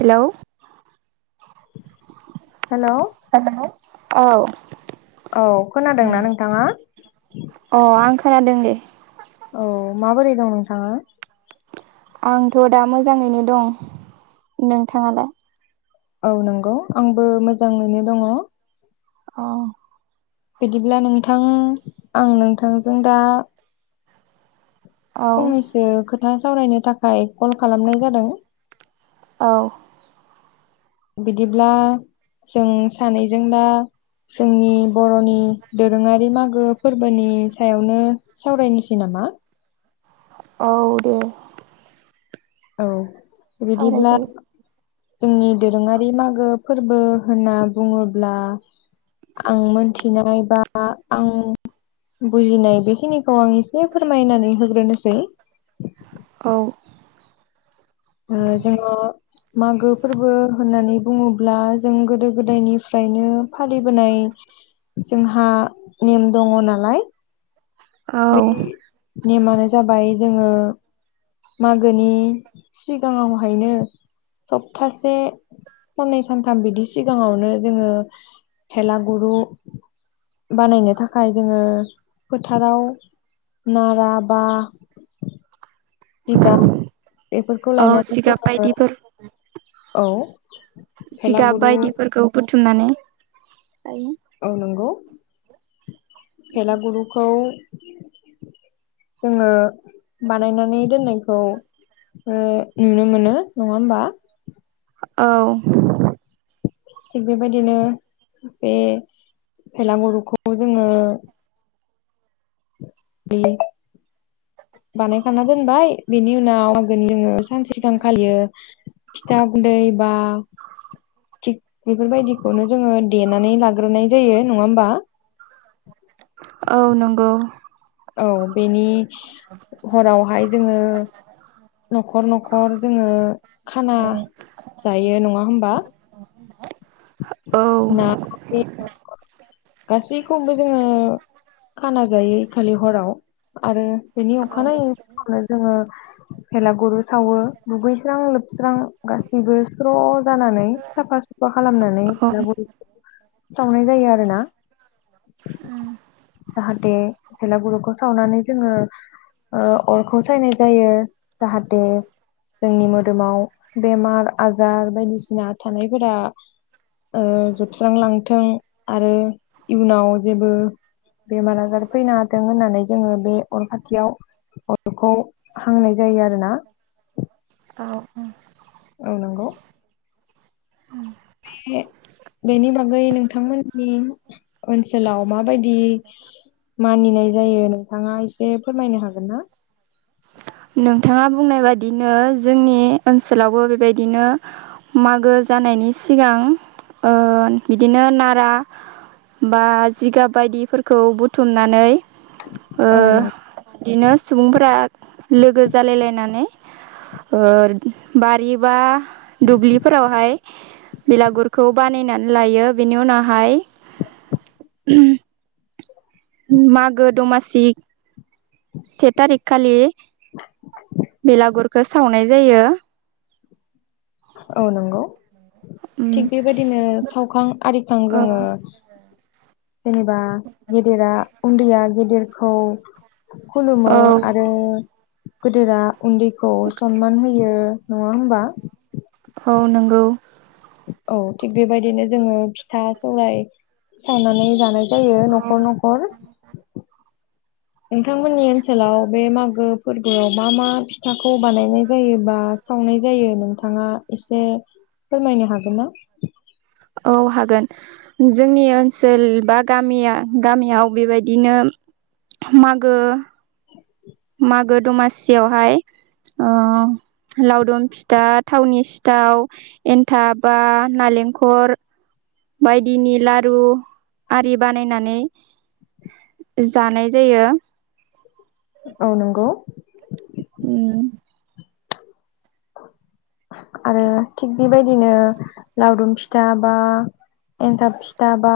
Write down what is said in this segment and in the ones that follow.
Hello hello hello औ औ खोनादोंना नोंथाङा? अ आं खोनादों दे। औ माबोरै दं नोंथाङा? आंथ' दा मोजाङैनो दं नोंथांङालाय? औ नंगौ आंबो मोजाङैनो दङ। औ बिदिब्ला नोंथां आं नोंथांजों दा औ फंनैसो खोथा सावरायनो थाखाय कल खालामनाय जादों। औ बिदिब्ला जों सानैजों दा जोंनि बर'नि दोरोङारि मागो फोरबोनि सायावनो सावरायनोसै नामा? मा औ दे औ बिदिब्ला सावरायजायो जोंनि दोरोङारि मागो फोरबो होनना बुङोब्ला आं मोनथिनाय बा आं बुजिनाय बेखिनिखौ आं एसे फोरमायनानै होग्रोनोसै औ ओ जोंङो मागो फोरबो होननानै बुङोब्ला जों गोदो गोदायनिफ्रायनो फालिबोनाय जोंहा नेम दङ नालाय औ बे नेमानो जाबाय जोंङो मागोनि सिगाङावहायनो सप्तासे साननै सानथाम बिदि सिगाङावनो जोङो भेला गुरु बानायनो थाखाय जोंङो फोथाराव नारा बा जिगाब बेफोरखौ औ लायनानै जिगाब जोंङो बायदिफोर औ जिगाब भेलागुरु बायदिफोरखौ बुथुमनानै औ नंगौ भेलागुरुखौ [inaudible] जोंङो बानायनानै दोननायखौ ओ नुनो मोनो नंङा होमबा औ थिग बेबायदिनो बे भेलागुरुखौ जोङो। बानायखाना दोनबाय बेनि उनाव आगोनि उनाव। सानसे सिगां फालियो फिथा गुन्दै बा। थिग बेफोरबायदिखौनो जोङो देनानै लाग्रोनाय जायो नङा होमबा। औ नंगौ औ बेनि हरावहाय जोङो नखर नखर जोङो खाना जायो नङा होमबा। औ ना बे गासैखौबो जोङो खाना जायो खालि हराव आरो। बेनि अखानायै फुङावनो जोङो। भेलागुरु सावो दुगैस्रां लोबस्रां गासिबो स्र जानानै साफा सफ सुफा खालामनानै औ भेलागुरु। [inaudible] सावनाय जायो आरो ना। उम जाहाथे भेलागुरुखौ सावनानै जोङो। ओ अरखौ सायनाय जायो जाहाथे। जोंनि मोदोमाव बेमार आजार बायदिसिना थानायफोरा। ओ जोबस्रांलांथों आरो इयुनाव जेबो। बेमार आजार फैनो हाथों होननानै जोङो बे अर खाथियाव अरखौ हांनाय जायो आरोना। औ-औ आ नंगौ बे बेनि बागै नोंथांमोननि ओनसोलाव माबायदि। मानिनाय जायो नोंथाङा एसे फोरमायनो हागोन ना? नोंथाङा बुंनाय बादिनो जोंनि ओनसोलावबो बेबायदिनो। मागो जानायनि सिगां ओ-बिदिनो नारा। बा जिगाब बायदिफोरखौ बुथुमनानै। औ नों ओ-बिदिनो सुबुंफोरा लोगो जालायलायनानै। ओर बारि बा दुब्लिफोरावहाय। बिलागुरखौ बानायनानै लायो बेनि उनावहाय। मागो दमासिक। से थारिख खालि बेलागुरखौ सावनाय जायो। औ नंगौ उम थिग बेबायदिनो सावखां आरिखां औ जोङो। जेनेबा गेदेरा उन्दैया गेदेरखौ। खुलुमो औ आरो गोदोरा उन्दैखौ सनमान होयो। नङा होमबा। औ नोंगौ औ थिग बेबायदिनो जोङो फिथा सौराय सावनानै जानाय। जायो नखर नखर नोंथांमोननि ओनसोलाव बे मागो फोरबोआव मा मा फिथाखौ बानायनाय जायोबा सावनाय जायो नोंथाङा एसे फोरमायनो हागोन ना? औ हागोन जोंनि ओनसोल बा गामिया गामियाव बेबायदिनो। मागो मागो दमासियावहाय ओ लावदुम फिथा थावनि सिथाव एन्थाब बा नालेंखर। बायदिनि लारु आरि बानायनानै। जानाय जायो औ नंगौ ओम [inaudible] आरो थिग बेबायदिनो लावदुम फिथा बा एन्थाब फिथा बा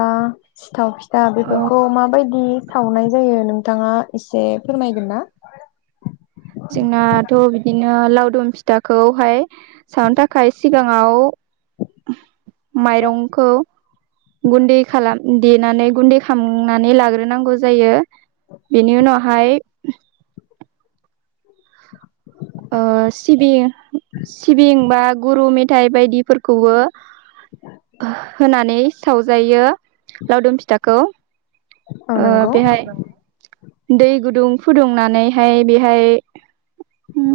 सिथाव फिथा औ बेफोरखौ माबायदि सावनाय जायो नोंथाङा एसे फोरमायगोन ना जोंनाथ' बिदिनो लावदुम फिथाखौहाय सावनो थाखाय सिगां आव माइरंखौ गुन्दै खालाम देनानै गुन्दै खालामनानै लाग्रोनांगौ जायो बेनि उनावहाय ओ सिबि सिबिं बा गुरु मेथाइ बायदिफोरखौबो होनानै सावजायो लावदुम फिथाखौ औ ओ नंगौ बेहाय दै गुदुं फुदुंनानैहाय बेहाय ओ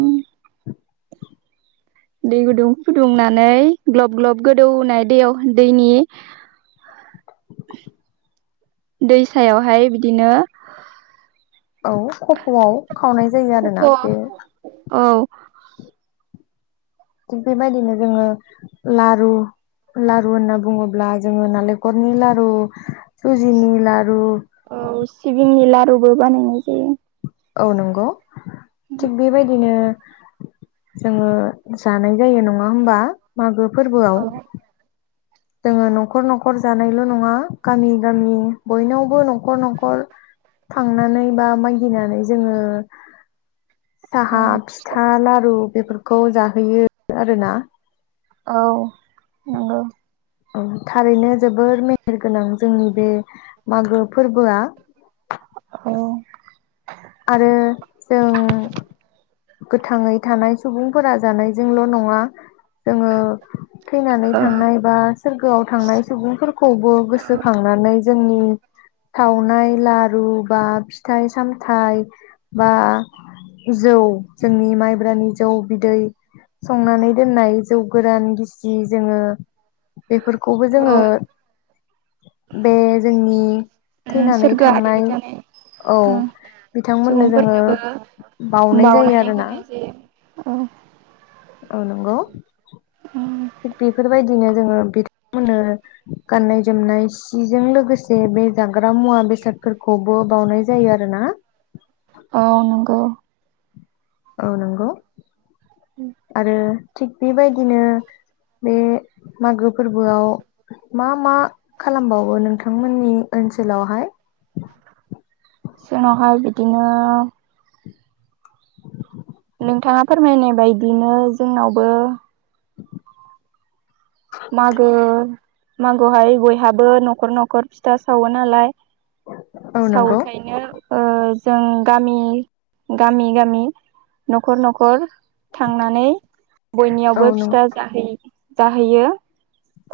दै गुदुं फुदुंनानै ग्लब ग्लब गोदौनाय दैयाव दैनि [inaudible] दैसायावहाय बिदिनो औ कफ'आव खावनाय जायो खफ' आरोना औ बेनो थिग बेबायदिनो जोङो लारु लारु होनना बुङोब्ला जोङो नालेंखरनि लारु सुजिनि लारु खौबो बानायनाय जायो औ नंगौ थिग बेबायदिनो जोङो जानाय जायो नङा हबा मागो फोरबोआव औ जोङो न'खर न'खर जानायल' नङा गामि गामि बयनावबो न'खर न'खर थांनानै बा मागिनानै जोङो साहा फिथा लारु बेफोरखौ जाहोयो आरोना औ नंगौ थारैनो जोबोर मेहेर गोनां जोंनि बे मागो फोरबोआ आरो जों गोथाङै थानाय सुबुंफोरा जानायजोंल' नङा जोङो थैनानै औ थांनाय बा सोरगोआव थांनाय सुबुंफोरखौबो गोसोखांनानै जोंनि सावनाय लारु बा फिथाइ सामथाम फि थाइ बा जौ जोंनि माइब्रानि जौ बिदै संनानै दोननाय जौ गोरान गिसि जोङो बेफोरखौबो जोङो औ बे जोंनि थैनानै सोरगोआरि थांनाय जानाय औ बिथांमोननो जोङो सुबुंफोरनोबो बउनाय जायो बावनानै आरोना होनाय जायो औ औ नंगौ थिग बेफोरबायदिनो जोङो बिथांमोननो गाननाय जोमनाय सिजों लोगोसे बे जाग्रा मुवा बेसादफोरखौबो बावनाय जायो आरोना औ नंगौ औ नंगौ आरो थिग बेबायदिनो बे मागो फोरबोआव मा मा खालामबावो नोंथांमोननि मानसिल हाय जोंनावहाय बिदिनो नोंथाङा फोरमायनाय बायदिनो जोंनावबो मागो मागोहाय बयहाबो न'खर न'खर फिथा सावो नालाय औ नंगौ सावोखायनो ओ जों गामि गामि गामि न'खर न'खर थांनानै औ बयनियावबो नों फिथा जाहै-जाहैयो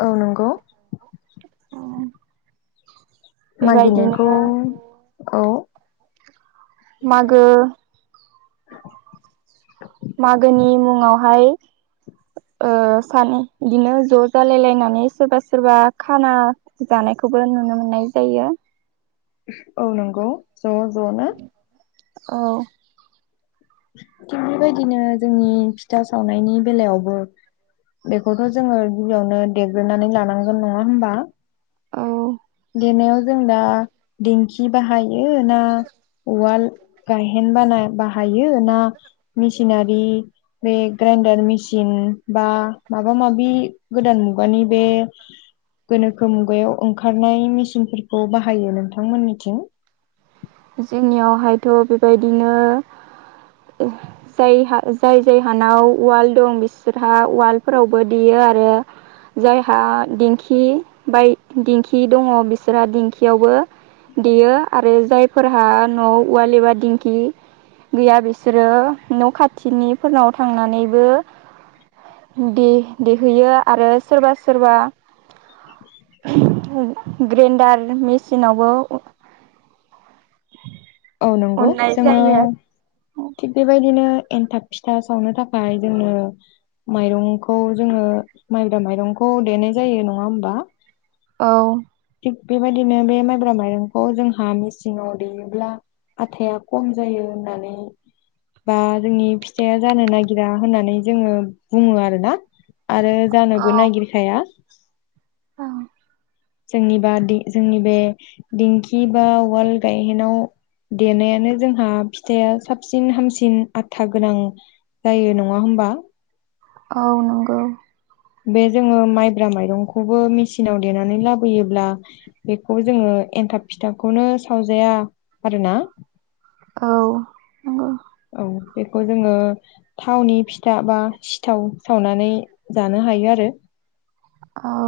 औ नंगौ बेबायदिनो मागिनायखौ औ मागो मागोनि मुङावहाय ओ सानै बिदिनो ज' जालायलायनानै सोरबा सोरबा खाना जानाय खौबो नुनो मोननाय जायो औ नंगौ ज' ज'नो औ थिग बेबायदिनो जोंनि फिथा सावनायनि बेलायावबो बेखौथ' जोङो गिबियावनो देग्रोनानै लानांगोन नङा होमबा औ देनायाव जों दा दिंखि बाहायो ना उवाल गायहेन बाना बाहा यो ना मेसिनारि बे ग्रेन्दार मेसिन बा माबा मो माबि गोदान मुगानि बे गोनोखो मुगायाव ओंखारनाय मेसिनफोरखौ बाहायो नोंथांमोननिथिं जोंनियावहायथ' बे बायदिनो जायहा जाय जाय हानाव उवाल दं बिसोरहा उवालफोरावबो देयो। गारो जायहा दिंखि बाय दिंखि दङ' बिसोरहा दिंखियावबो देयो आरो जायफोरहा न'आव उवाल एबा दिंखि गैया बिसोरो न' खाथिनिफोरनाव थांनानैबो दे-देहैयो आरो सोरबा सोरबा ग्रेन्डार मेचिनावबो औ नंगौ जोङो थिग बे बायदिनो एनथाब फिथा सावनो थाखाय जोङो माइरंखौ जोङो माइब्रा माइरंखौ देनाय जायो नङा होमबा? औ बे बायदिनो बे माइब्रा माइरंखौ जोंहा मेसिनाव देयोब्ला आथाया खम जायो होननानै बा जोंनि फिथाइआ जानो नागिरा होननानै जोङो बुङो आरो ना। आरो जानोबो औ नागिरखाया। जोंनिबा दि जोंनि बे दिंखि बा उवाल गायहेनाव देनायानो जोंहा फिथाया साबसिन हामसिन आथा गोनां जायो नङा होम बा औ नंगौ। बे जोङो माइब्रा माइरंखौबो मेसिनाव देनानै लाबोयोब्ला बेखौ जोङो एन्थाब फिथाखौनो सावजाया आरो ना। औ नंगौ औ बेखौ जोङो थावनि फिथा बा सिथाव सावनानै जानो हायो आरो औ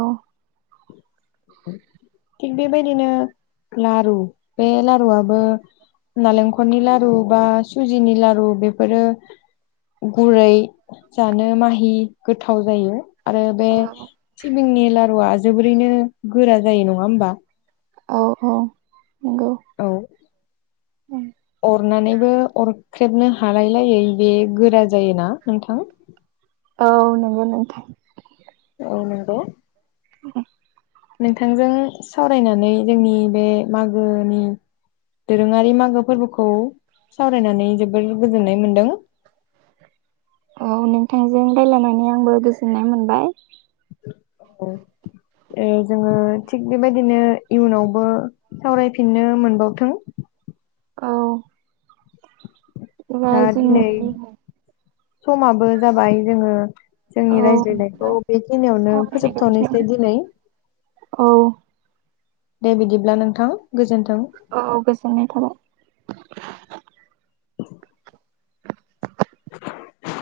थिग बे बायदिनो लारु बे लारुआबो नालेंखलनि लारु बा सुजिनि लारु बेफोरो गुरै जानो माहि गोथाव जायो। आरो बे सिबिंनि लारुआ जोबोरैनो गोरा जायो नङा होमबा? औ औ नंगौ। औ अरनानैबो अरख्रेबनो हालाय लायै बे गोरा जायोना नोंथां औ नंगौ नोंथां फनो दो [unintelligible] [inaudible] नोंथांजों सावरायनानै जोंनि बे मागोनि दोरोङारि मागो फोरबोखौ सावरायनानै जोबोर गोजोननाय मोनदों। औ नोंथांजों रायलायनानै आंबो गोजोननाय मोनबाय औ जोङो थिग बे बायदिनो इयुनावबो सावरायफिननो मोनबावथों औ होमबा दा जोंनि दिनै बे समाबो जाबाय जोङो औ जोंनि रायज्लायनायखौ बेखिनियावनो सावरायनायखौ फोजोबथ'नोसै बेखिनियावनो दिनै औ दे बिदिब्ला नोंथां गोजोन्थों। औ गोजोननाय थाबाय [inaudible]